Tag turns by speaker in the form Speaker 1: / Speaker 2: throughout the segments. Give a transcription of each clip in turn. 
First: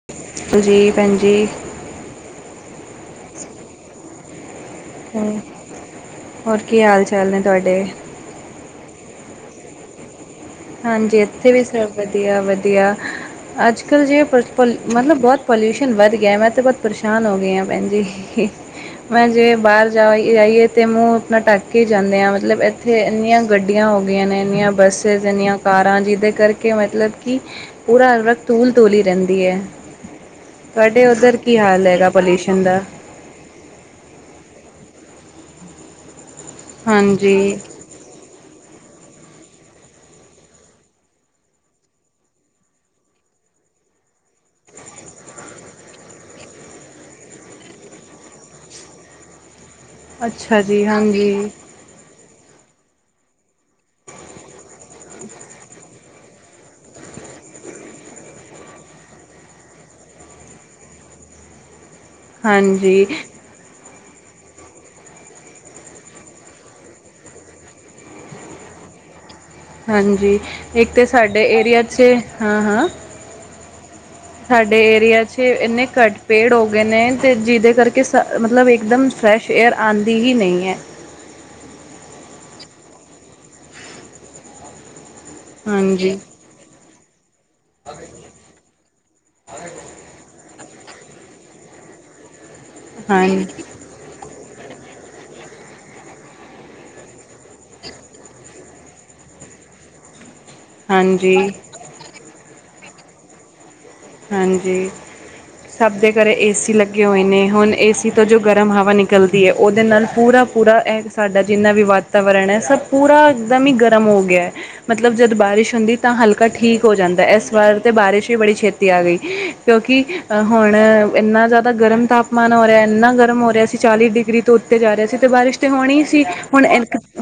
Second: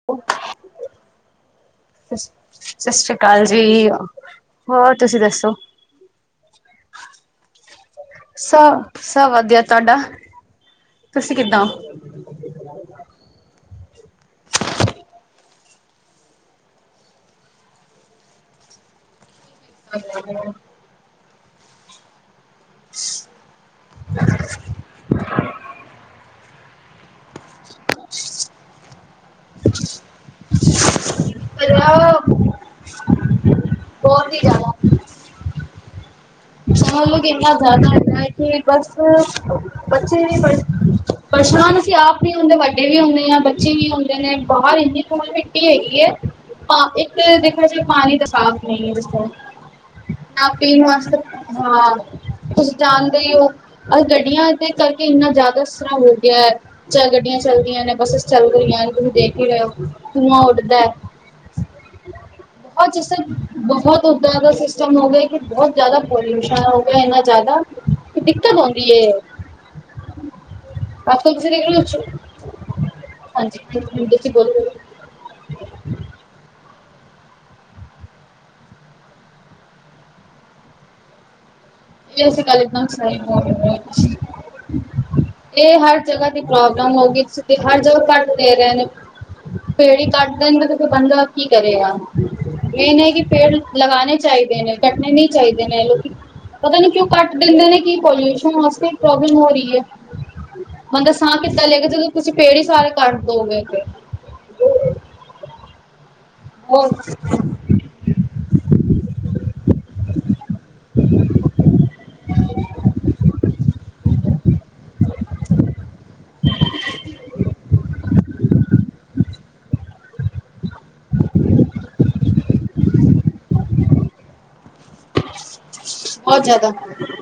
Speaker 1: [unintelligible] ਜੀ ਭੈਣਜੀ।
Speaker 2: ਸ ਸਤਿ ਸ੍ਰੀ ਕਾਲ ਜੀ ਆ।
Speaker 1: ਹੂੰ, ਹੋਰ ਕੀ ਹਾਲ ਚਾਲ ਨੇ ਤੁਹਾਡੇ।
Speaker 2: ਸਾ ਸਭ ਵਧੀਆ ਤੁਹਾਡਾ।
Speaker 1: ਹਾਂਜੀ
Speaker 2: ਤੁਸੀਂ
Speaker 1: ਇੱਥੇ ਵੀ
Speaker 2: ਕਿੱਦਾਂ
Speaker 1: ਸਭ
Speaker 2: ਹੋ?
Speaker 1: ਵਧੀਆ -ਵਧੀਆ ਅੱਜ ਕੱਲ ਜੇ ਪਰਪਲ ਮਤਲਬ ਬਹੁਤ ਪੋਲਿਊਸ਼ਨ ਵੱਧ ਗਿਆ ਮੈਂ ਤੇ ਬਹੁਤ ਪਰੇਸ਼ਾਨ ਹੋ ਗਈ ਆ ਭੈਣਜੀ। ਮੈਂ ਜਿਵੇਂ ਬਾਹਰ ਜਾ ਜਾਈਏ ਤੇ ਮੂੰਹ ਆਪਣਾ ਢੱਕ ਕੇ ਜਾਂਣੇ ਆ। ਮਲਬ ਐਥੇ ਇੰਨੀਆਂ ਗੱਡੀਆਂ ਹੋ ਗਈਆਂ ਨੇ, ਇੰਨੀਆਂ ਬੱਸਿਸ ਇੰਨੀਆਂ ਕਾਰਾਂ ਜੀਦੇ ਕਰਕੇ ਮਤਲਬ ਕਿ ਪੂਰਾ ਰਕ ਧੂਲ- ਧੂਲ ਈ ਰਹਿ ਦੀ ਏ, ਤੁਹਾਡੇ ਉੱਧਰ ਕੀ ਹਾਲ ਹੈਗਾ
Speaker 2: ਪੰਜਾਬ
Speaker 1: ਪੋਲਿਊਸ਼ਨ ਦਾ।
Speaker 2: ਬਹੁਤ ਈ ਜ਼ਿਆਦਾ। ਸਹੁੰ ਲੱਗੇ ਇੰਨਾ
Speaker 1: ਹਾਂਜੀ
Speaker 2: ਜ਼ਿਆਦਾ ਹੁੰਦਾ ਕਿ ਬਸ। ਬੱਚੇ ਵੀ ਪਰੇ ਪਰੇਸ਼ਨ ਅਸੀਂ ਆਪ ਵੀ ਹੁੰਦੇ ਵੱਡੇ ਵੀ ਹੁੰਨੇ ਆ, ਬੱਚੇ ਵੀ ਹੁੰਦੇ ਨੇ ਬਾਹਰ ਏਨੀ ਧੂਲ ਮਿੱਟੀ ਹੈਗੀ ਏ, ਹਾਂ ਇੱਕ ਦੇਖੋ ਜੀ ਪਾਣੀ ਤਾਂ ਸਾਫ਼ ਨੀਂ ਦਿਸਦਾ।
Speaker 1: ਅੱਛਾ
Speaker 2: ਆਪੀ
Speaker 1: ਜੀ
Speaker 2: ਨੂੰ
Speaker 1: ਹਾਂਜੀ
Speaker 2: [unintelligible] ਹਾਂ ਤੁਸੀ ਜਾਨਦੇ ਈ‌ ਓ। ਆ ਗੱਡੀਆਂ ਦੇ ਕਰਕੇ ਇੰਨਾ ਜਾਦਾ ਅਸਰ ਹੋ ਗਿਆ ਐ। ਚੱਲ ਗੱਡੀਆਂ ਚੱਲਦੀਆਂ ਨੇ ਬੱਸਿਸ ਚੱਲ ਰਈਆਂ ਨੇ ਤੁਸੀਂ ਦੇਖ ਈ ਰਏ ਓਂ ਧੂੰਆਂ ਉੱਡਦਾ। ਬੋਤ ਜੈਸੇ
Speaker 1: ਹਾਂਜੀ
Speaker 2: ਬਹੋਤ ਹੋਤਾ ਸਿਸਟਮ ਹੋ ਗਏ ਕੇ ਬੋਤ ਜਾਦਾ ਪੋਲਿਊਸ਼ਨ ਹੋ ਗੇਆ ਏਨਾ ਜਾਦਾ ਦਿੱਕਤ ਔਂਦੀ ਏ।
Speaker 1: ਹਾਂਜੀ ਇੱਕ ਤੇ ਸਾਡੇ ਏਰੀਆ ਚ ਹਾਂ-ਹਾਂ।
Speaker 2: ਇਕ ਹੁੰਦੇ ਚ ਗੋਲ-ਗੋਲ
Speaker 1: ਸਾਡੇ ਏਰੀਆ ਚ ਏਨੇ ਘੱਟ ਪੇੜ ਹੋ ਗਏ ਨੇ ਤੇ ਜਿਦੇ ਕਰਕੇ ਸ ਮਤਲਬ ਇੱਕਦਮ ਫਰੈਸ਼ ਏਅਰ ਆਂਦੀ ਹੀ ਨਈਂ ਐ।
Speaker 2: ਤੇ ਓਸੇ ਗੱਲ ਚ ਤਾਂ [unintelligible] ਏ ਹਰ
Speaker 1: ਹਾਂਜੀ,
Speaker 2: ਜਗਾ ਤੇ ਪ੍ਰੋਬਲਮ ਹੋ ਗਈ ਏਦੇ ਚ। ਤੇ ਹਰ ਜਗ੍ਹਾ ਕੱਟ ਦੇ ਰਏ ਨੇ, ਪੇੜ ਈ ਕੱਟ ਦੇਨਗੇ ਤੇ ਫਿਰ ਬੰਦਾ ਕੀ ਕਰੇਗਾ ਏ ਨਈਂ ਕੇ
Speaker 1: ਹਾਂ,
Speaker 2: ਪੇੜ ਲਗਾਨੇ ਚਾਈਦੇ ਨੇ ਕੱਟਨੇ ਨੀ ਚਾਈਦੇ ਨੇ ਲੋਕੀ ਪਤਾ ਨੀ ਕਿਉਂ ਕੱਟ ਦਿੰਦੇ ਨੇ ਕੀ ਪੋਲਿਊਸ਼ਨ ਵਾਸਤੇ ਪ੍ਰੋਬਲਮ ਹੋ ਰਈ ਐ। ਬੰਦਾ ਸਾਹ
Speaker 1: ਹਾਂਜੀ,
Speaker 2: ਕਿੱਦਾਂ ਲਏਗਾ, ਜਦੋਂ ਤੁਸੀਂ ਪੇੜ ਈ ਸਾਰੇ ਕੱਟ ਦਓਗੇ।
Speaker 1: ਹਾਂਜੀ, ਸਬ ਦੇ ਘਰੇ ਏਸੀ
Speaker 2: ਹੋਰ
Speaker 1: ਲੱਗੇ ਹੋਏ ਨੇ, ਹੁਨ ਏਸੀ ਤੋ ਜੋ ਗਰਮ ਹਵਾ ਨਿਕਲਦੀ ਐ, ਓਦੇ ਨਾਲ ਪੂਰਾ-ਪੂਰਾ ਐ ਸਾਡਾ ਜਿੰਨਾ ਵੀ ਵਾਤਾ ਵਾਤਾਵਰਨ ਐ ਸਭ ਪੂਰਾ ਇੱਕਦਮ ਈ ਗਰਮ ਹੋ ਗਿਆ ਐ, ਮਤਲਬ ਜਦ ਬਾਰਿਸ਼ ਹੁੰਦੀ ਐ ਤਾਂ ਹਲਕਾ ਠੀਕ ਹੋ ਜਾਂਦਾ ਐਸ ਵਾਰ ਤੇ ਬਾਰਿਸ਼ ਵੀ ਬੜੀ ਛੇ ਤੀ ਆ ਗਈ, ਕਿਓਂਕਿ ਅ ਹੁਨ ਏਨਾ ਜਾਦਾ ਗਰਮ ਤਾਪਮਾਨ ਹੋ ਰਿਆ ਏਨਾ ਗਰਮ ਹੋ ਰਿਆ ਸੀ, ਚਾਲੀ ਡਿ ਡਿਗਰੀ ਤੋਂ ਉੱਤੇ ਜਾ ਰਿਆ ਸੀ ਤੇ ਬਾਰਿਸ਼ ਤੇ ਹੋਨੀ ਈ ਸੀ
Speaker 2: ਬਹੁਤ
Speaker 1: ਹੁਨ,
Speaker 2: ਜ਼ਿਆਦਾ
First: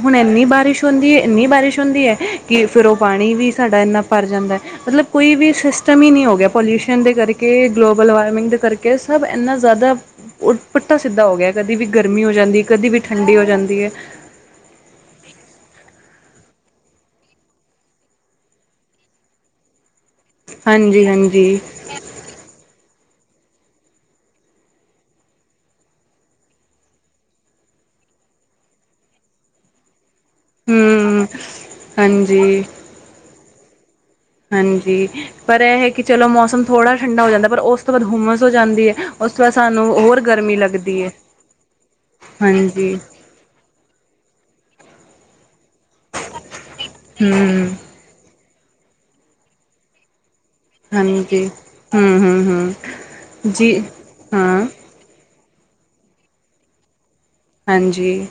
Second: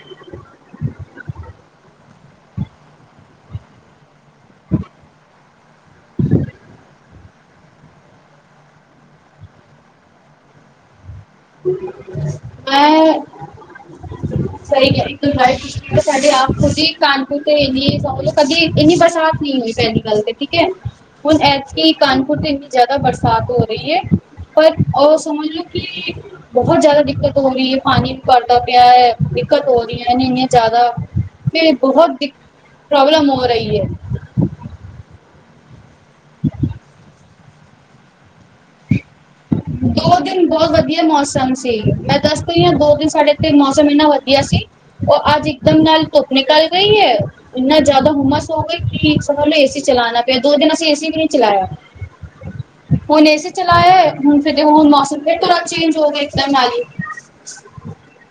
Speaker 1: ਹੁਨ ਐਨੀ ਬਾਰਿਸ਼ ਹੁੰਦੀ ਐ ਏਨੀ ਬਾਰਿਸ਼ ਹੁੰਦੀ ਐ ਕੇ ਫਿਰ ਓ ਪਾਨੀ ਵੀ ਸਾਡਾ ਐਨਾ ਭਰ ਜਾਂਦਾ। ਮਤਲਬ ਕੋਈ ਵੀ ਸਿਸਟਮ ਈ ਨੀ ਹੋ ਗੇਆ ਪੋਲਿਊਸ਼ਨ ਦੇ ਕਰਕੇ ਗਲੋਬਲ ਵਾਰਮਿੰਗ ਦੇ ਕਰਕੇ ਸਬ ਐਨਾ ਜਾਦਾ ਓ ਪੁੱਠਾ ਸਿੱਧਾ ਹੋ ਗੇਆ ਕਦੀ ਵੀ ਗਰਮੀ ਹੋ ਜਾਂਦੀ ਐ, ਕਦੀ ਵੀ ਠੰਡੀ ਹੋ ਜਾਂਦੀ ਐ।
Speaker 2: [inaudible] ਨਈ ਹੁੰਦੀ ਪੈਲੀ ਗੱਲ ਤੇ ਠੀਕ ਐ,
Speaker 1: ਹਾਂਜੀ
Speaker 2: ਹੁਨ
Speaker 1: ਹਾਂਜੀ
Speaker 2: ਐਤਕੀ ਕਾਨਪੁਰ ਤੇ ਇੰਨੀ ਜਾਦਾ ਬਰਸਾਤ ਹੋ ਰਈ ਐ, ਪਰ ਓ ਸਮਝ ਲਓ ਕੀ ਬਹੋਤ ਜ਼ਿਆਦਾ ਦਿੱਕਤ ਹੋ ਰਈ ਐ, ਪਾਨੀ ਵੀ ਭਰਦਾ ਪਿਆ ਐ, ਦਿੱਕਤ ਹੋ ਰਈ ਐ ਇੰਨੀ ਜਾਦਾ,
Speaker 1: ਹਮ
Speaker 2: ਫਿਰ ਬਹੋਤ ਦਿਕ
Speaker 1: ਹਾਂਜੀ
Speaker 2: ਪ੍ਰੋਬਲਮ ਹੋ ਰਈ ਐ।
Speaker 1: ਹਾਂਜੀ, ਪਰ ਐ ਹੈ ਕੇ ਚਲੋ ਮੌਸਮ ਥੋੜ੍ਹਾ ਠੰਡਾ ਹੋ ਜਾਂਦਾ ਪਰ ਓਸ ਉਸ ਤੋ ਬਾਦ ਹੁੰਮਸ ਹੋ ਜਾਂਦੀ ਐ।
Speaker 2: ਦੋ ਦਿਨ ਬਹੁ ਵਦੀਆ ਮੌਸਮ ਸੀ ਮੈਂ ਦੱਸਦੀ ਆਂ ਦੋ
Speaker 1: ਹਾਂਜੀ
Speaker 2: ਦਿਨ ਸਾਡੇ ਤੇ ਮੋਸਮ ਏਨਾ ਵਦੀਆ ਸੀ, ਓ ਅੱਜ ਇਕਦਮ ਨਾਲ ਧੁੱਪ ਨਿਕਲ ਗਈ ਐ
Speaker 1: ਹੂੰ
Speaker 2: ਇੰਨਾ ਜਾ ਜਾਦਾ ਹੁੰਮਸ ਹੋ ਗਈ ਸੀ, ਸੁਬਾਅ ਮੈਂ ਏਸੀ ਚਲਾਨਾ ਤੇ ਦੋ ਦਿਨ ਅਸੀਂ ਏਸੀ ਵੀ ਨਈ
Speaker 1: ਹਾਂਜੀ
Speaker 2: ਚਲਾਏਆ,
Speaker 1: ਹੂੰ ਹੂੰ ਹੂੰ
Speaker 2: ਹੁਨ ਏਸੀ
Speaker 1: ਜੀ
Speaker 2: ਚਲਾਏਆ ਏ ਹੁਨ ਫੇਰ ਜੇ
Speaker 1: ਹਾਂ
Speaker 2: ਹੁਨ ਮੋਸਮ ਫਿਰ ਦੁਬਾਰਾ ਚੇਂਜ ਹੋ ਗਏ ਇਕਦਮ ਮਨਾਲੀ।
Speaker 1: ਹਾਂਜੀ,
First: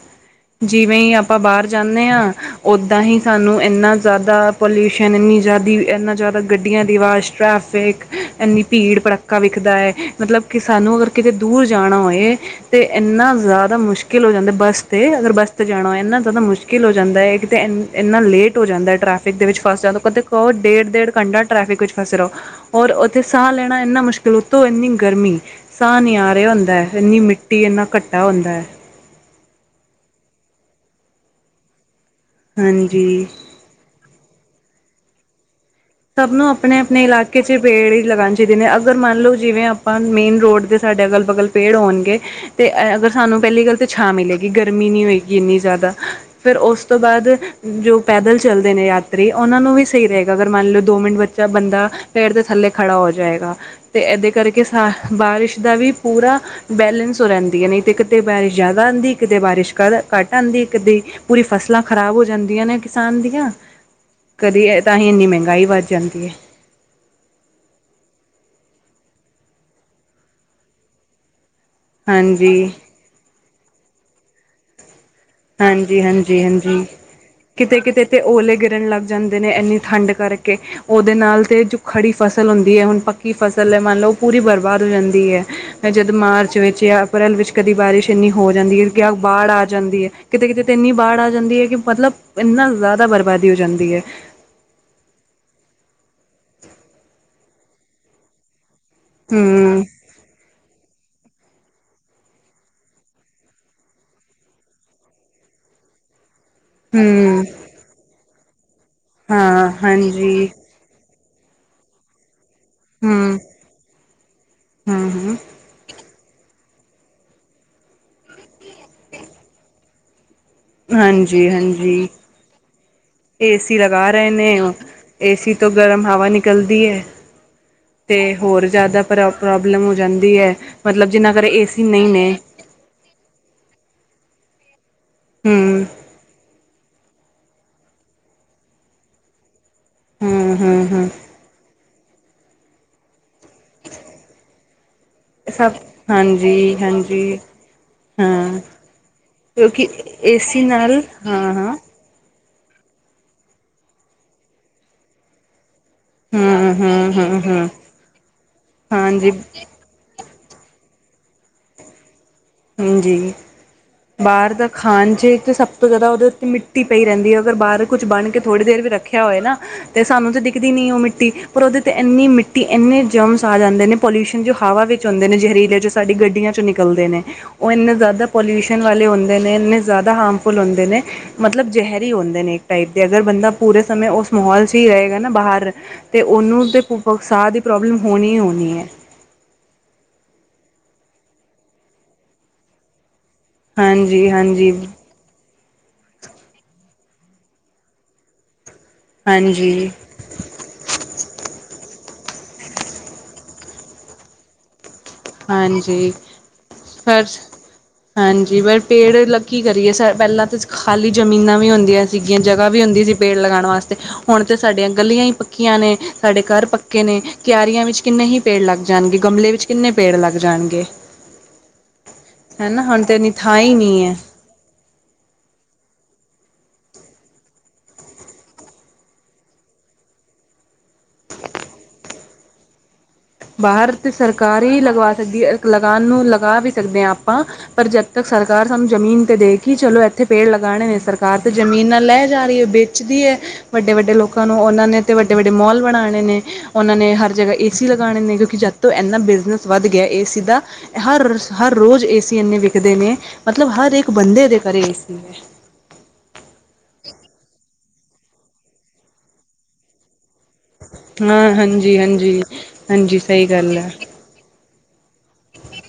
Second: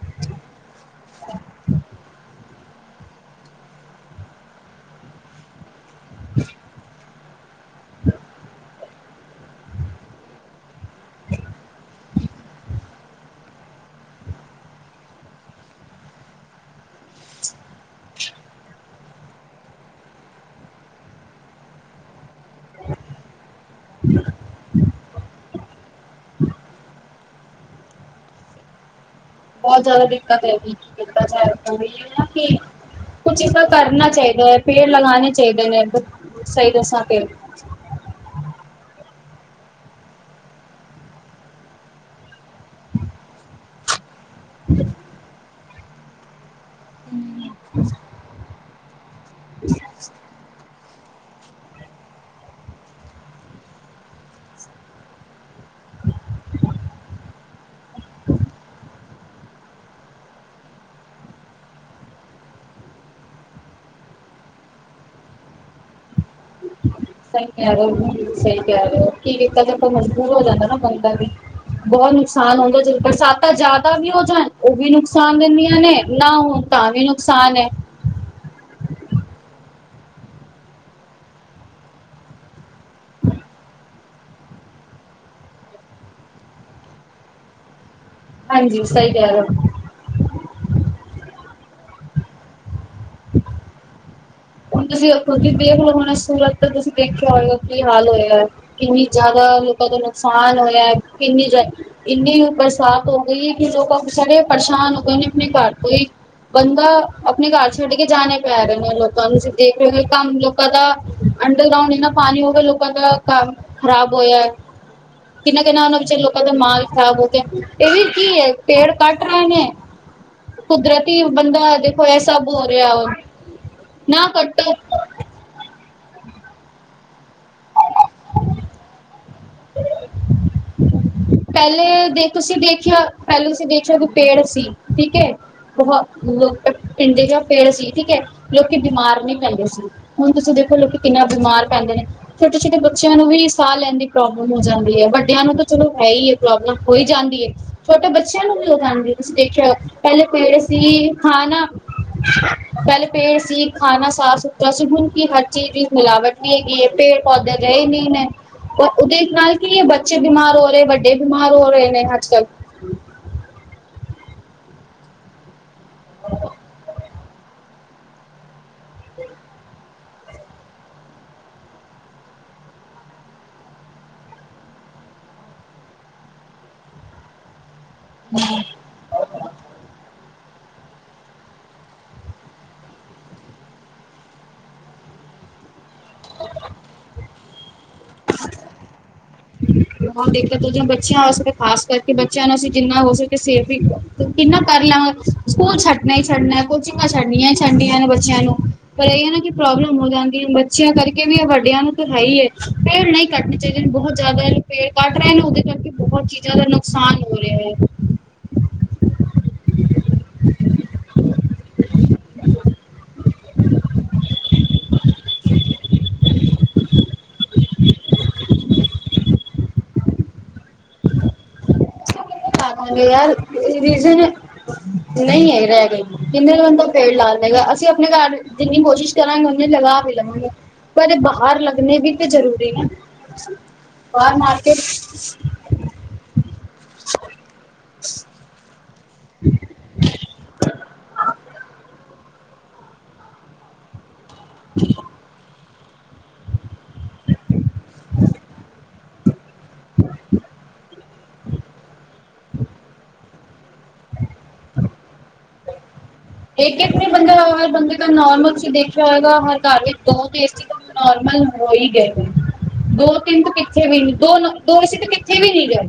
Speaker 1: ਜਿਵੇਂ ਈ ਆਪਾਂ ਬਾਰ ਜਾਂਨੇ ਆਂ ਓਦਾਂ ਹੀ ਸਾਨੂੰ ਏਨਾ ਜਾਦਾ ਪੋਲਿਊਸ਼ਨ ਏਨੀ ਜਾਦੀ ਐਨਾ ਜਾਦਾ ਗੱਡੀਆਂ ਦੀ ਆਵਾਜ਼, ਟ੍ਰੈਫਿਕ ਇੰਨੀ ਭੀੜ ਭੜੱਕਾ ਵਿੱਖਦਾ ਐ। ਮਤਲਬ ਕੀ ਸਾਨੂੰ ਅਗਰ ਕਿਤੇ ਦੂਰ ਜਾਨਾ ਹੋਏ, ਤੇ ਏਨਾ ਜਾਦਾ ਮੁਸ਼ਕ ਮੁਸ਼ਕਿਲ ਹੋ ਜਾਂਦਾ ਬੱਸ ਤੇ ਅਗਰ ਬੱਸ ਤੇ ਜਾਨਾ ਹੋਏ ਏਨਾ ਜਾਦਾ ਮੁਸ਼ਕਿਲ ਹੋ ਜਾਂਦਾ ਏ ਇਕ ਤੇ ਇ ਏਨਾ ਲੇਟ ਹੋ ਜਾਂਦਾ ਟਰੈ ਫਿਕ ਦੇ ਵਿੱਚ ਫਸ ਜਾਨ ਕਦੇ ਕਓ ਡੇਢ-ਡੇਢ ਘੰਟਾ ਟ੍ਰੈਫਿਕ ਵਿੱਚ ਫਸੇ ਰਓ। ਔਰ ਓਥੇ ਸਾਅ ਲੈਨਾ ਏਨਾ ਮੁਸ਼ਕਿਲ ਉਤੋਂ ਏਨੀ ਗਰਮੀ, ਸਾਂਅ ਨੀ ਆ ਰਿਆ ਹੁੰਦਾ ਏਨੀ ਮਿੱ ਟੀ ਏਨਾ ਘੱਟਾ ਹੁੰਦਾ ਐ।
Speaker 2: ਬਹੁਤ ਜ਼ਿਆਦਾ ਦਿੱਕਤ ਹੈਗੀ ਕਿਤੇ ਜਾ ਰਹੀਏ ਨਾ ਕਿ
Speaker 1: ਹਾਂਜੀ
Speaker 2: ਕੁਝ ਚੀਜ਼ਾਂ ਕਰਨਾ ਚਾਹੀਦਾ ਐ। ਪੇੜ ਲਗਾਣੇ ਚਾਹੀਦੇ ਨੇ।
Speaker 1: ਸਭ ਨੂੰ
Speaker 2: ਸਹੀ
Speaker 1: ਆਪਣੇ -ਆਪਣੇ
Speaker 2: ਦੱਸਾਂ ਤੇ
Speaker 1: ਇਲਾਕੇ 'ਚ ਫਿਰ ਪੇੜ ਈ ਲਗਾਣੇ ਚਾਹੀਦੇ ਨੇ। ਅਗਰ ਮੰਨ ਲਓ, ਜਿਵੇਂ ਆਪਾਂ ਮੇਨ ਰੋਡ ਦੇ ਸਾਡੇ ਅਗਲ- ਬਗਲ ਪੇੜ ਹੋਣਗੇ ਤੇ ਅ ਅਗਰ ਸਾਨੂੰ ਪਹਿਲੀ ਗੱਲ ਤੇ ਛਾਂ ਮਿਲੇਗੀ। ਗਰਮੀ ਨਹੀਂ ਹੋਏਗੀ ਇੰਨੀ ਜ਼ਿਆਦਾ, ਫਿਰ ਉਸ ਤੋਂ ਬਾਅਦ ਜੋ ਪੈਦਲ ਚੱਲਦੇ ਨੇ ਯਾਤਰੀ ਉਹਨਾਂ ਨੂੰ ਵੀ ਸਹੀ ਰਹੇਗਾ। ਅਗਰ ਮੰਨ ਲਓ ਦੋ ਮਿੰਟ ਬੱਚਾ, ਬੰਦਾ ਪੇੜ ਦੇ ਥੱਲੇ ਖੜਾ ਹੋ ਜਾਏਗਾ। ਅਤੇ ਇਹਦੇ ਕਰਕੇ ਸਾ ਬਾਰਿਸ਼ ਦਾ ਵੀ ਪੂਰਾ ਬੈਲੇੈਂਸ ਹੋ ਰਹਿੰਦੀ ਐ ਨਈ ਤੇ ਕਿਤੇ ਬਾਰਿਸ਼ ਜ਼ਿਆਦਾ ਆਂਦੀ ਕਿਤੇ ਬਾਰਿਸ਼ ਕਰ ਘੱਟ ਆਂਦੀ ਕਦੇ ਪੂਰੀ ਫਸਲਾਂ ਖ਼ਰਾਬ ਹੋ ਜਾਂਦੀਆਂ ਨੇ ਕਿਸਾਨ ਦੀਆਂ, ਕਦੇ ਤਾਂ ਹੀ ਇੰਨੀ ਮਹਿੰਗਾਈ ਵੱਧ ਜਾਂਦੀ ਐ।
Speaker 2: [unintelligible] ਸਹੀ ਕਹਿ ਰਹੇ ਓ, ਸਹੀ ਕਹਿ ਰਹੇ ਓ ਕੀ ਕੀਤਾ ਜਾਏ ਮਜਬੂਰ ਹੋ ਜਾਦਾ ਫਿਰ ਬੰਦਾ ਵੀ। ਬਹੁਤ ਨੁਕਸਾਨ
Speaker 1: ਹਾਂਜੀ,
Speaker 2: ਹੁੰਦਾ ਜਦੋਂ ਬਰਸਾਤਾਂ ਜ਼ਿਆਦਾ ਵੀ ਹੋ ਜਾਣ ਉਹ ਵੀ ਨੁਕਸ ਨੁਕਸਾਨ ਦਿੰਦੀਆਂ ਨੇ
Speaker 1: ਹਾਂਜੀ,
Speaker 2: ਨਾ
Speaker 1: ਹਾਂਜੀ,
Speaker 2: ਹੋਣ
Speaker 1: ਹਾਂਜੀ।
Speaker 2: ਤਾਂ ਵੀ ਨੁਕਸਾਨ ਐਂ।
Speaker 1: ਕਿਤੇ-ਕਿਤੇ ਤੇ ਓਲੇ ਗਿਰਨ ਲੱਗ ਜਾਂਦੇ ਨੇ ਇੰਨੀ ਠੰਡ ਕਰਕੇ ਉਹਦੇ ਨਾਲ ਤੇ ਜੋ ਖੜੀ ਫਸਲ ਹੁੰਦੀ ਐ, ਹੁਣ ਪੱਕੀ ਫਸਲ ਐ ਮੰਨ ਲਓ ਪੂਰੀ ਬਰਬਾਦ ਹੋ ਜਾਂਦੀ ਐ। ਫਿਰ ਜਦ ਮਾਰਚ ਵਿੱਚ ਜਾਂ ਅਪ੍ਰੈਲ ਵਿੱਚ ਕਦੀ ਬਾਰਿਸ਼ ਇੰਨੀ ਹੋ ਜਾਂਦੀ
Speaker 2: ਹਾਂਜੀ
Speaker 1: ਐ ਕਿ
Speaker 2: ਸਹੀ ਕਹਿ ਰਹੇ ਹੋ
Speaker 1: ਬਾੜ ਆ ਜਾਂਦੀ ਐ। ਕਿਤੇ -ਕਿਤੇ ਤੇ ਇੰਨੀ ਬਾੜ ਆ ਜਾਂਦੀ ਐ ਕਿ ਮਤਲਬ ਇੰਨਾ ਜ਼ਿਆਦਾ ਬਰਬਾਦੀ ਹੋ ਜਾਂਦੀ ਐ।
Speaker 2: ਹੁਣ ਤੁਸੀਂ ਅੱਖਾਂ ਤੋਂ ਈ ਦੇਖ ਲੋ ਹੁਣਾ ਸੂਰਤ ਤੇ ਤੁਸੀਂ ਦੇਖਿਆ ਹੋਏਗਾ ਕੀ ਹਾਲ ਹੋਇਆ ਏ। ਕਿੰਨੀ ਜ਼ਿਆਦਾ
Speaker 1: ਹੂੰ,
Speaker 2: ਲੋਕਾਂ ਦਾ ਨੁਕਸਾਨ ਹੋਇਆ ਐ, ਕਿੰਨੀ ਜਾ ਇੰਨੀ ਬਰਸਾਤ ਹੋ ਗਈ ਕਿ ਜੋ ਕੰਮ ਛੜੇ ਪਰੇਸ਼ਾਨ ਗਏਨੇ ਆਪਣੇ ਘਰ ਤੋਂ ਈ ਬੰਦਾ
Speaker 1: ਹੂੰ,
Speaker 2: ਆਪਣੇ ਘਰ ਛੱਡ ਕੇ ਜਾਣੇ ਪੈ ਗਏ ਨੇ ਲੋਕਾਂ ਨੂੰ
Speaker 1: ਹਾਂ,
Speaker 2: ਦੇਖ ਰਹੇ ਹੋ,
Speaker 1: ਹਾਂਜੀ,
Speaker 2: ਕੰਮ ਲੋਕਾਂ ਦਾ ਅੰਡਰਗਰਾਉਂਡ ਇੰਨਾ ਪਾਣੀ ਹੋਗਿਆ, ਲੋਕਾਂ ਦਾ
Speaker 1: ਹੂੰ,
Speaker 2: ਕੰਮ ਖਰਾਬ ਹੋਇਆ
Speaker 1: ਹੂੰ, ਹੂੰ।
Speaker 2: ਕਿਨਾ [unintelligible] ਉਹਨਾਂ ਵਿਚ ਲੋਕਾਂ ਦੇ ਮਾਲ ਖ਼ਰਾਬ ਹੋ ਗਿਆ ਇਹ ਵੀ ਕੀ ਐ, ਪੇੜ ਕੱਟ ਰਹੇ ਨੇ- ਕੁਦਰਤੀ
Speaker 1: ਹਾਂਜੀ,
Speaker 2: ਬੰਦਾ ਦੇਖੋ
Speaker 1: ਹਾਂਜੀ।
Speaker 2: ਇਹ ਸਭ ਹੋ ਰਿਹਾ ਵ
Speaker 1: ਏਸੀ ਲਗਾ ਰਹੇ ਨੇ ਉਹ ਏਸੀ ਤੋਂ ਗਰਮ ਹਵਾ ਨਿਕਲਦੀ ਏ- ਤੇ ਹੋਰ ਜਿਆਦਾ ਪ੍ਰ ਪ੍ਰੋਬਲਮ ਹੋ ਜਾਂਦੀ ਐ।
Speaker 2: ਪਹਿਲੇ ਦੇ ਤੁਸੀਂ ਦੇਖਿਆ, ਪਹਿਲੇ ਤੁਸੀਂ ਦੇਖਿਆ ਕਿ ਪੇੜ ਸੀ ਠੀਕ ਐ
Speaker 1: ਹਮ
Speaker 2: ਬਹੁਤ ਲੋਟ ਪਿੰਡੇ ਚ ਪੇੜ ਸੀ ਠੀਕ ਐ ਲੋਕੀ ਬਿਮਾਰ ਨਹੀਂ ਪੈਂਦੇ ਸੀ। ਹੁਣ ਤੁਸੀਂ
Speaker 1: ਹਮ
Speaker 2: ਦੇਖੋ
Speaker 1: ਹਮ
Speaker 2: ਲੋਕ
Speaker 1: ਹਮ
Speaker 2: ਕਿੰਨਾ ਬਿਮਾਰ ਪੈਂਦੇ ਨੇ ਛੋਟੇ -ਛੋਟੇ ਬੱਚਿਆਂ ਨੂੰ ਵੀ ਸਾਹ ਲੈਣ ਦੀ ਪ੍ਰੋਬਲਮ ਹੋ ਜਾਂਦੀ ਐ, ਵੱਡਿਆਂ ਨੂੰ ਤਾਂ
Speaker 1: ਸਭ
Speaker 2: ਚਲੋ ਇਹੀ ਏ
Speaker 1: ਹਾਂਜੀ
Speaker 2: ਪ੍ਰੋਬਲਮ ਹੋਈ
Speaker 1: ਹਾਂਜੀ
Speaker 2: ਜਾਂਦੀ ਐ, ਛੋਟੇ ਬੱਚਿਆਂ ਨੂੰ
Speaker 1: ਹਾਂ
Speaker 2: ਵੀ ਹੋ ਜਾਂਦੀ ਹੈ ਤੁਸੀਂ ਦੇਖਿਆ
Speaker 1: ਕਿਉਂਕਿ
Speaker 2: ਪਹਿਲੇ ਪੇੜ
Speaker 1: ਏਸੀ ਨਾਲ
Speaker 2: ਸੀ
Speaker 1: ਹਾਂ
Speaker 2: ਖਾਣਾ
Speaker 1: ਹਾਂ
Speaker 2: ਪਹਿਲੇ ਪੇੜ ਸੀ ਖਾਣਾ ਸਾਫ਼ ਸੁਥਰਾ ਸੀ ਹੁਣ ਕੀ ਹਰ ਚੀਜ਼ ਦੀ ਮਿਲਾਵਟ ਵੀ
Speaker 1: ਹਮ
Speaker 2: ਹੈਗੀ ਐ,
Speaker 1: ਹਮ
Speaker 2: ਪੇੜ-
Speaker 1: ਹਮ
Speaker 2: ਪੌਦੇ
Speaker 1: ਹਮ
Speaker 2: ਰਹੇ ਨਹੀਂ ਨੇ ਉਹਦੇ
Speaker 1: ਹਾਂਜੀ
Speaker 2: ਨਾਲ ਕੀ ਏ ਬੱਚੇ ਬਿਮਾਰ ਹੋ ਰਹੇ। ਵੱਡੇ ਬਿਮਾਰ ਹੋ ਰਏ ਨੇ ਅੱਜਕਲ
Speaker 1: ਹਾਂਜੀ, ਬਾਹਰ ਦਾ ਖਾਣ 'ਚ ਏ ਤੇ ਸਭ ਉਹਦੇ ਉਤੇ ਮਿੱਟੀ ਪਈ ਰਹਦੀ ਐ, ਅਗਰ ਬਾਹਰ ਕੁੱਝ ਬਣ ਕੇ ਥੋੜੀ ਦੇਰ ਵੀ ਰੱਖਿਆ ਹੋਏ ਨਾ ਤੇ ਸਾਨੂੰ ਤਾਂ ਦਿਖਦੀ ਨਹੀਂ ਉਹ ਮਿੱਟੀ, ਪਰ ਉਹਦੇ 'ਤੇ ਇੰਨੀ ਮਿੱਟੀ ਇੰਨੇ ਜਮਸ ਆ ਜਾਂਦੇ ਨੇ ਪੋਲਿਊਸ਼ਨ ਜੋ ਹਵਾ ਵਿੱਚ ਆਉਂਦੇ ਨੇ ਜ਼ਹਿਰੀਲ ਚ ਸਾਡੀ ਗੱਡੀਆਂ ਚੋਂ ਨਿਕਲਦੇ ਨੇ ਉਹ ਇੰਨੇ ਜ਼ਿਆਦਾ ਪੋਲਿਊਸ਼ਨ ਵਾਲੇ ਹੁੰਦੇ ਨੇ ਇੰਨੇ ਜ਼ਿਆਦਾ ਹਾਰਮਫੁੱਲ ਹੁੰਦੇ ਨੇ ਮਤਲਬ ਜ਼ਹਿਰੀ ਹੁੰਦੇ ਨੇ ਇੱਕ ਟਾਈਪ ਦੇ ਅਗਰ ਬੰਦਾ ਪੂਰੇ ਸਮੇ ਉਸ ਮਾਹੌਲ 'ਚ ਈ ਰਹੇਗਾ ਨਾ ਬਾਹਰ- ਤੇ ਉਹਨੂੰ ਤਾਂ ਸਾਹ ਦੀ ਪ੍ਰੋਬਲਮ ਹੋਣੀ -ਹੋਣੀ ਐ।
Speaker 2: ਬਹੁਤ ਦਿੱਕਤ ਹੁੰਦੀਆਂ ਬੱਚਿਆਂ ਵਾਸਤੇ ਖਾਸ ਕਰਕੇ ਬੱਚਿਆਂ ਨੂੰ ਅਸੀਂ ਜਿੰਨਾ ਹੋ 'ਤੇ ਸੇਫ ਵੀ
Speaker 1: ਹਾਂਜੀ
Speaker 2: ਕਿੰਨਾ
Speaker 1: ਹਾਂਜੀ
Speaker 2: ਕਰ ਲਵਾਂ? ਸਕੂਲ ਛੱਡਨਾ ਈ ਛੱਡਨੈ, ਕੋਚਿੰਗਾਂ ਛੱਡਨੀਆਂ ਈ ਛੱਡਨੀਐ ਬੱਚਿਆਂ ਨੂੰ। ਪਰ ਏਅ ਐ ਨਾ ਕਿ
Speaker 1: ਹਾਂਜੀ
Speaker 2: ਪ੍ਰੋਬਲਮ ਹੋ ਜਾਂਦੀ ਬਟ ਬਚਿਆਂ ਕਰਕੇ ਵੀ ਵੱਡਿਆਂ ਨੂੰ ਤਾਂ ਹੈ ਈ ਏ। ਪੇੜ ਨਈ ਕੱਟਨੇ ਚਾਈਦੇ, ਬੋਤ ਜਾਦਾ ਪੇੜ ਕੱਟ ਰੇ ਨੇ, ਉਦੇ ਕਰਕੇ
Speaker 1: ਹਾਂਜੀ
Speaker 2: ਬੋਤ ਚੀਜ਼ਾਂ ਦਾ ਨੁਕਸਾਨ
Speaker 1: ਫਰਜ਼
Speaker 2: ਹੋ ਰੇਆ ਏ।
Speaker 1: ਹਾਂਜੀ, ਪਰ ਪੇੜ ਲਾ ਕੀ ਕਰੀਏ? ਸਾ ਪੈਲਾ ਤਾਂ ਖਾਲੀ ਜ਼ਮੀਨਾਂ ਵੀ ਹੁੰਦੀਆਂ ਸੀਗੀਆਂ, ਜਗ੍ਹਾ ਵੀ ਹੁੰਦੀ ਸੀ। ਪੇੜ ਲਗਾਨ ਵਾਸਤੇ ਹੁਨ 'ਤੇ ਸਾਡੀਆਂ ਗਲੀਆਂ ਈ ਪੱਕੀਆਂ ਨੇ, ਸਾਡੇ ਘਰ ਪੱਕੇ ਨੇ, ਕਿਆਰੀਆਂ ਵਿੱਚ ਕਿੰਨੇ ਹੀ ਪੇੜ ਲੱਗ ਜਾਨਗੇ, ਗਮਲੇ ਵਿੱਚ ਕਿੰਨੇ ਪੇੜ ਲੱਗ ਜਾਨਗੇ?
Speaker 2: ਹਦ ਏ ਯਾਰ, ਇਹ ਰੀਜ਼ਨ ਨਈ ਹੈ ਰੈਅ ਗਏ, ਕਿੰਨੇ ਕੁ ਬੰਦਾ ਪੇੜ ਲਾ ਲਏਗਾ? ਅਸੀਂ ਅਪਨੇ ਘਰ ਜਿੰਨੀ ਕੋਸ਼ਿਸ਼ ਚਰਨ ਮਦਿੰਰ ਲਗਾ ਵੀ ਲਵਾਂਗੇ, ਪਰ ਏਅ ਬਾਹਰ ਲੱਗਨੇ ਵੀ ਤੇ ਜ਼ਰੂਰੀ ਨੇ।
Speaker 1: ਬਾਹਰ 'ਤੇ ਸਰਕਾਰ ਈ ਲਗਵਾ ਦਿੰਦੀ ਏ। ਲਗਾਨ ਨੂੰ ਲਗਾ ਵੀ ਸਕਦੇ ਆ ਆਪਾਂ, ਪਰ ਜਦ ਤੱਕ ਸਰਕਾਰ ਸਮ ਜ਼ਮੀਨ ਤੇ ਦੇਖ ਈ ਚਲੋ, ਐੱਥੇ ਪੇੜ ਲਗਾਨੇ ਨੇ ਸਰਕਾਰ 'ਤੇ ਜ਼ਮੀਨ ਨਾਲ ਲੈ। ਯਾਰ ਏ ਬੇਚਦੀ ਐ, ਵੱਡੇ-ਵੱਡੇ ਲੋਕਾਂ ਨੂੰ, ਉਨਾਂ ਨੇ ਤੇ ਵੱਡੇ-ਵੱਡੇ ਮੋਲ ਬਨਾਨੇ ਨੇ। ਉਨਾਂ ਨੇ ਹਰ ਜਗ੍ਹਾ ਏ, ਸੀ, ਲਗਾਨੇ ਨੇ, ਕਿਉਂਕਿ ਜਦ ਤੋਂ ਐੰਨਾ ਬਿਜ਼ਨਸ ਵੱਧ ਗਿਆ ਏ, ਸੀ, ਦਾ, ਹਰ-ਹਰ ਰੋਜ਼ ਏ, ਸੀ, ਇੰਨੇ ਵਿਕਦੇ ਨੇ, ਮਤਲਬ ਹਰ ਇੱਕ ਇੱਕ ਬੰਦੇ ਦੇ ਘਰੇ ਏ, ਸੀ, ਏ।
Speaker 2: ਇੱਕ-ਇੱਕ ਬੰਦਾ, ਹਰ ਬੰਦੇ ਦਾ ਨੋਰਮਲ 'ਚ ਦੇਖਿਆ ਹੋਏਗਾ, ਹਰ ਘਰ ਵਿੱਚ ਦੋ ਤੇ ਏ, ਸੀ,। ਨੋਰਮਲ
Speaker 1: ਹਾਂ
Speaker 2: ਹੋ ਈ
Speaker 1: ਹਾਂਜੀ
Speaker 2: ਗਏ ਨੇ,
Speaker 1: ਹਾਂਜੀ
Speaker 2: ਦੋ-
Speaker 1: ਹਾਂਜੀ
Speaker 2: ਤਿੰਨ
Speaker 1: ਸਹੀ
Speaker 2: ਤੋਂ
Speaker 1: ਗੱਲ
Speaker 2: ਪਿੱਛੇ
Speaker 1: ਹੈ
Speaker 2: ਵੀ ਨੀ। ਦੋਨੋ, ਦੋ ਏ, ਸੀ, 'ਤੇ ਕਿੱਥੇ ਵੀ ਨੀ ਗਏ?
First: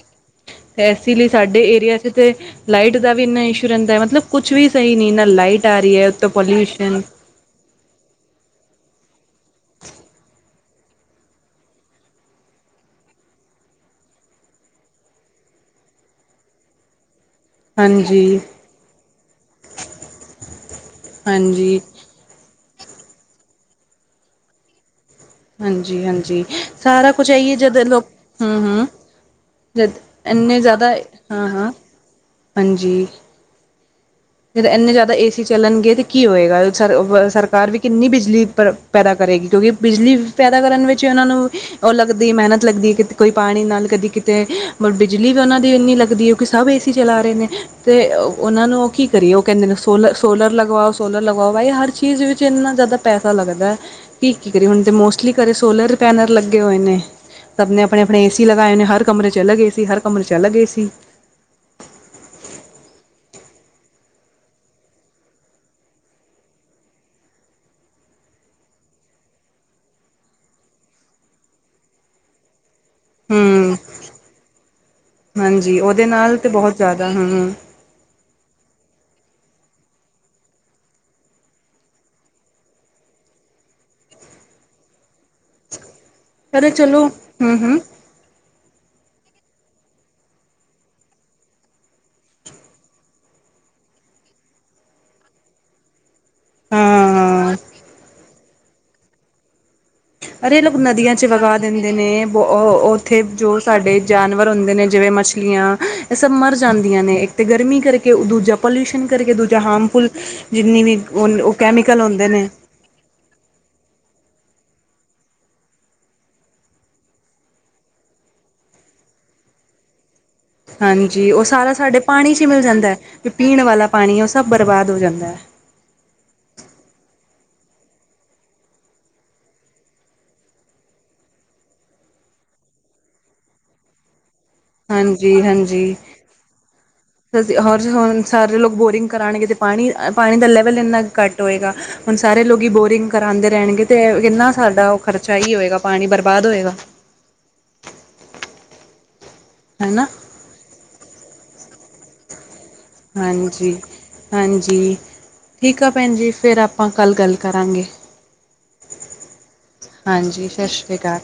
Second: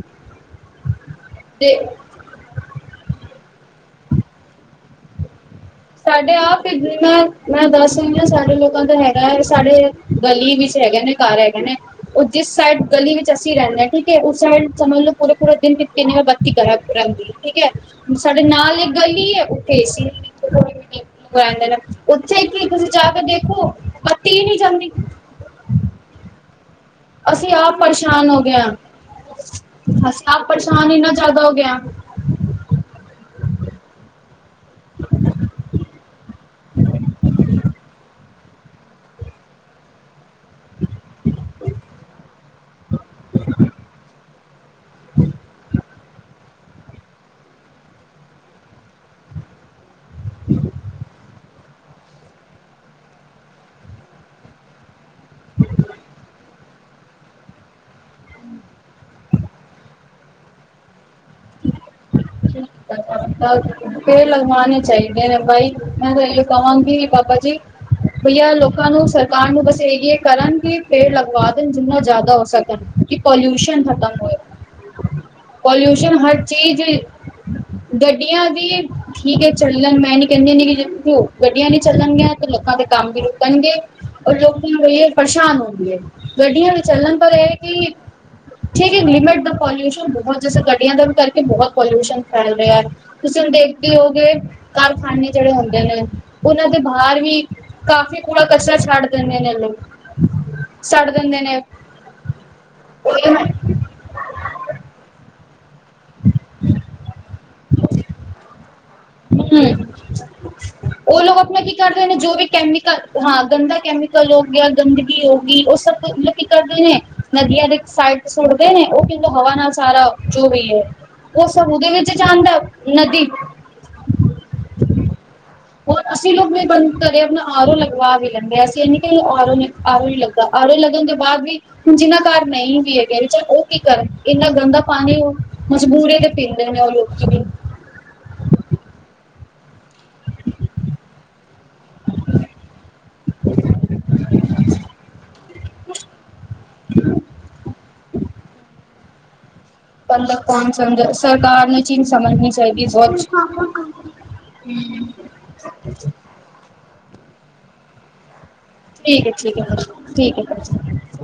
Speaker 1: ਐਸੇ ਲਈ ਸਾਡੇ
Speaker 2: ਤੇ
Speaker 1: ਏਰੀਏ 'ਚ ਤੇ ਲਾਈਟ ਦਾ ਵੀ ਇੰਨਾ ਇਸ਼ੂ ਰੈਂਦੈ, ਮਤਲਬ ਕੁਛ ਵੀ ਸਹੀ ਨਈ, ਨਾ ਲਾਈਟ ਆ ਰਹੀ ਹੈ ਉੱਤੋਂ
Speaker 2: ਸਾਡੇ ਆਪ,
Speaker 1: ਪੋਲਿਊਸ਼ਨ
Speaker 2: ਜਿੰਨਾ ਮੈਂ ਦੱਸ ਰੀ ਆ, ਸਾਡੇ ਲੋਕਾਂ ਦਾ ਹੈਗਾ ਐ। ਸਾਡੇ ਗਲੀ ਵਿੱਚ ਹੈਗੇ ਨੇ, ਘਰ ਹੈਗੇ ਨੇ। ਉਹ ਜਿਸ ਸਾਈਡ ਗਲੀ ਵਿੱਚ ਅਸੀਂ ਰਹਿੰਨੇ ਆ, ਕਿਉਕਿ ਉਸ ਸਾਈਡ ਮਤਬਲ ਪੂਰੇ -ਪੂਰੇ ਦਿਨ ਕਿਤੇਨ ਬੱਤੀ ਘਰਾ 'ਚ ਰੈਂਦੀ। ਠੀਕ ਐ,
Speaker 1: ਹਾਂਜੀ
Speaker 2: ਸਾਡੇ ਨਾਲ ਇੱਕ ਗਲੀ ਏ, ਉੱਥੇ ਏ, ਸੀ, ਵਡੰ ਲੈ।
Speaker 1: ਹਾਂਜੀ
Speaker 2: ਓੱਥੇ ਕੀ ਤੁਸੀਂ ਜਾ ਕੇ ਦੇਖੋ, ਬੱਤੀ ਨੀ ਜਾਂਦੀ?
Speaker 1: ਹਾਂਜੀ-ਹਾਂਜੀ ਸਾਰਾ ਕੁਛ ਐ ਈ
Speaker 2: ਅਸੀਂ
Speaker 1: ਏ, ਜਦ
Speaker 2: ਆਪ
Speaker 1: ਲੋਕ
Speaker 2: ਪਰੇਸ਼ਾਨ ਹੋ ਗਏ ਹਾਂ
Speaker 1: ਹੂੰ-ਹੂੰ। ਜਦ,
Speaker 2: ਅਸੀਂ ਆਪ
Speaker 1: ਐੰਨੇ ਜਾਦਾ
Speaker 2: ਪਰੇਸ਼ਾਨ ਇੰਨਾ
Speaker 1: ਹਾਂ-
Speaker 2: ਜ਼ਿਆਦਾ ਹੋ ਗਏ
Speaker 1: ਹਾਂ, ਹਾਂਜੀ। ਜਦ ਐੰਨੇ ਜ਼ਿਆਦਾ ਏ, ਸੀ, ਚੱਲਨਗੇ 'ਤੇ ਕੀ ਹੋਏਗਾ? ਸਰਕਾਰ-ਸਰਕਾਰ ਨੇ ਕਿੰਨੀ ਬਿਜਲੀ ਪਰ ਪੈਦਾ ਕਰੇਗੀ, ਕਿਉਂਕਿ ਬਿਜਲੀ ਪੈਦਾ ਕਰਨ ਵਿੱਚ ਉਨਾਂ ਨੂੰ, ਓ ਲੱਗਦੀ ਮਿਹਨਤ ਲੱਗਦੀ ਏ ਕਿ ਕੋਈ ਪਾਨੀ ਨਾਲ ਕਦੀ ਕਿਤੇ ਬ ਬਿਜਲੀ ਵੀ ਉਨਾਂ ਦੀ ਇੰਨੀ ਲੱਗਦੀ ਏ, ਕਿਉਂਕਿ ਸਭ ਏ, ਸੀ, ਚਲਾ ਰੇ ਨੇ, 'ਤੇ ਉਨਾਂ ਨੂੰ ਉਹ ਕੀ ਕਦੀ ਉਹ ਕੈਂਦੇ ਨੇ ਸੋਲ -ਸੋਲਰ ਲਗਵਾਓ, ਸੋਲਰ ਲਗਾਵਾਓ। ਬਾਈ, ਹਰ ਚੀਜ਼ ਵਿੱਚ ਇੰਨਾ ਜਾਦਾ ਪੈਸਾ ਲੱਗਦੈ। ਕੀ- ਕੀ ਕਰੀਏ ਹੁਨ? 'ਤੇ ਮੋਸਟਲੀ ਘਰੇ ਸੋਲਰ ਪੈਨਲ ਲੱਗੇ ਹੋਏ ਨੇ। ਸਭ ਨੇ ਅਪਨੇ-ਅਪਨੇ ਏ, ਸੀ, ਲਗਾਏ ਨੇ, ਹਰ ਕਮਰੇ 'ਚ ਅਲੱਗ ਏ, ਸੀ, ਹਰ ਕਮਰੇ 'ਚ ਅਲੱਗ ਏ, ਸੀ,।
Speaker 2: ਫੇਰ ਲਗਵਾਨੇ ਚਾਈਦੇ ਨੇ ਭਾਈ, ਮੈਂ ਤਾਂ ਏਅ ਕਵਾਂਗੀ, ਬਾਬਾ ਜੀ। ਭਈਆ, ਲੋਕਾਂ ਨੂੰ ਸਰਕਾਰ ਨੂੰ ਬਸ ਯੇ ਕਰਨ ਕਿ ਪੇੜ ਲਗਵਾ ਦੇਨ, ਜਿੰਨਾ ਜਾਦਾ ਹੋ ਸਕਨ। ਕੀ
Speaker 1: ਹੂੰ
Speaker 2: ਪੋਲਊਸ਼ਨ ਖਤਮ ਹੋਏਗਾ?
Speaker 1: ਹਾਂਜੀ, ਓਦੇ ਨਾਲ ਤੇ ਬੋਤ ਜਾਦਾ ਹੂੰ।
Speaker 2: ਗੱਡੀਆਂ ਦੀ ਠੀਕ ਏ ਚੱਲਨ, ਮੈਂ ਨੀ ਕੈਂਦੀ ਹੁੰਦੀ ਕਿ ਜੇ ਹੋਰ ਗੱਡੀਆਂ ਨੀ ਚੱਲਨਗੀਆਂ ਤੇ ਲੋਕਾਂ ਦੇ ਕੰਮ ਵੀ ਰੁਕਨਗੇ। ਲੋਕੀ ਭਈਆ ਪਰੇਸ਼ਾਨ ਹੋ ਗਏ ਨ, ਗੱਡੀਆਂ ਦੇ ਚੱਲਨ, ਪਰ ਇਹ ਕਿ ਠੀਕ ਏ, ਲਿਮਿਟ ਦਾ ਪੋਲਿਊਸ਼ਨ, ਬੋਤ ਜੈਸੇ ਗੱਡੀਆਂ ਦਾ ਵੀ ਕਰਕੇ ਬੋਤ ਪੋਲਿਊਸ਼ਨ ਚੱਲ ਰਿਐ ਤੁਸੀਂ ਹੁਣ ਦੇਖਦੇ ਹੋਗੇ ਕਾਰਖਾਨੇ ਜਿਹੜੇ ਹੁੰਦੇ ਨੇ ਉਹਨਾਂ ਦੇ ਬਾਹਰ ਵੀ
Speaker 1: ਹਾਂ
Speaker 2: ਕਾਫੀ ਕੂੜਾ ਕਚਰਾ ਛੱਡ ਦੇਂਦੇ ਨੇ ਲੋਕ।
Speaker 1: ਅਰੇ ਲੋਕ ਨਦੀਆਂ ਚ ਵਗਾ ਦਿੰਦੇ ਨੇ ਬੋ ਉੱਥੇ
Speaker 2: ਹਮ
Speaker 1: ਜੋ ਤਾਡੇ ਜਾਨਵਰ ਹੁੰਦੇ ਨੇ ਜਿਵੇਂ ਮੱਛਲੀਆਂ ਇਹ ਸਭ ਮਰ ਜਾਂਦੀਆਂ ਨੇ ਇੱਕ ਤੇ ਗਰਮੀ ਕਰਕੇ ਦੂਜਾ ਪੋਲਿਯੂਸ਼ਨ ਕਰਕੇ ਦੂਜਾ ਹਾਰਮਫੁੱਲ ਜਿੰਨੀ ਵੀ
Speaker 2: ਲੋਕ
Speaker 1: ਉਹ ਉਹ
Speaker 2: ਆਪਣਾ ਕੀ
Speaker 1: ਕੈਮੀਕਲ
Speaker 2: ਕਰਦੇ
Speaker 1: ਹੁੰਦੇ
Speaker 2: ਜੋ ਵੀ
Speaker 1: ਨੇ
Speaker 2: ਕੈਮੀਕਲ ਹਾਂ ਗੰਦਾ ਕੈਮੀਕਲ ਹੋ ਗਿਆ, ਗੰਦਗੀ ਹੋ ਗਈ, ਉਹ ਸਭ ਮਤਲਬ ਕੀ ਕਰਦੇ ਨੇ ਨਦੀਆਂ ਦੇ ਇੱਕ ਸਾਈਡ ਸੁੱਟਦੇ ਨੇ ਉਹ ਕਿਨ ਹਵਾ ਨਾਲ ਸਾਰਾ ਜੋ ਵੀ ਹੈ
Speaker 1: ਹਾਂਜੀ ਉਹ
Speaker 2: ਸਭ
Speaker 1: ਸਾਰਾ
Speaker 2: ਉਹਦੇ
Speaker 1: ਸਾਡੇ
Speaker 2: ਵਿੱਚ
Speaker 1: ਪਾਣੀ ਇਚੀ
Speaker 2: ਜਾਂਦਾ
Speaker 1: ਮਿਲ ਜਾਂਦੈ,
Speaker 2: ਨਦੀ
Speaker 1: ਪੀਣ ਵਾਲਾ ਪਾਣੀ ਉਹ ਸਭ ਬਰਬਾਦ ਹੋ ਜਾਂਦੈ।
Speaker 2: ਹੋਰ ਅਸੀਂ ਲੋਕ ਵੀ ਬੰਦ ਕਰੇ ਅਪਣਾ ਆਰੋ ਲਗਵਾ ਵੀ ਲੈਂਦੇ ਆਂ ਅਸੀਂ ਇਹ ਨੀ ਕ ਆਰੋ ਆਰੋ ਲ ਆਰੋ ਲੱਗਣ ਤੋਂ ਬਾਅਦ ਵੀ ਹੁਣ ਜਿਨਾ ਘਰ ਨਈ ਵੀ ਹੈਗੇ ਚਲ ਉਹ ਕੀ ਕਰਨ? ਇੰਨਾ ਗੰਦਾ ਪਾਣੀ ਓ
Speaker 1: ਜੀ [unintelligible] ਹੁਣ ਸਾਰੇ ਲੋਕ ਬੋਰਿੰਗ ਕਰਾਣਗੇ ਤੇ ਪਾਣੀ, ਪਾਣੀ ਦਾ ਲੈਵਲ ਇੰਨਾ ਘੱਟ ਹੋਏਗਾ ਹੁਣ ਸਾਰੇ ਲੋਕੀ ਬੋਰਿੰਗ ਕਰਾਂਦੇ ਰਹਿਣਗੇ ਇਹ ਇੰਨਾ ਸਾਡਾ‌ ਖ਼ਰਚਾ ਈ ਹੋਏਗਾ ਪਾਣੀ ਬਰਬਾਦ ਹੋਏਗਾ।
Speaker 2: [inaudible]
Speaker 1: ਹੈਨਾ
Speaker 2: ਮਤਲਬ ਕੌਣ ਸਮਝੇ, ਸਰਕਾਰ ਨੂੰ ਇਹ ਚੀਜ਼ ਸਮਝਨੀ ਚਾਹੀਦੀ [inaudible]
Speaker 1: ਹਾਂਜੀ ਹਾਂਜੀ ਠੀਕ ਆ ਭੈਣ ਜੀ, ਫਿਰ ਆਪਾਂ ਕੱਲ੍ਹ ਗੱਲ ਕਰਾਂਗੇ।
Speaker 2: ਠੀਕ ਐ ਠੀਕ ਐ ਫਿਰ ਠੀਕ
Speaker 1: ਹਾਂਜੀ
Speaker 2: ਹੈ
Speaker 1: ਸਤਿ ਸ਼੍ਰੀ
Speaker 2: ਫਿਰ
Speaker 1: ਅਕਾਲ।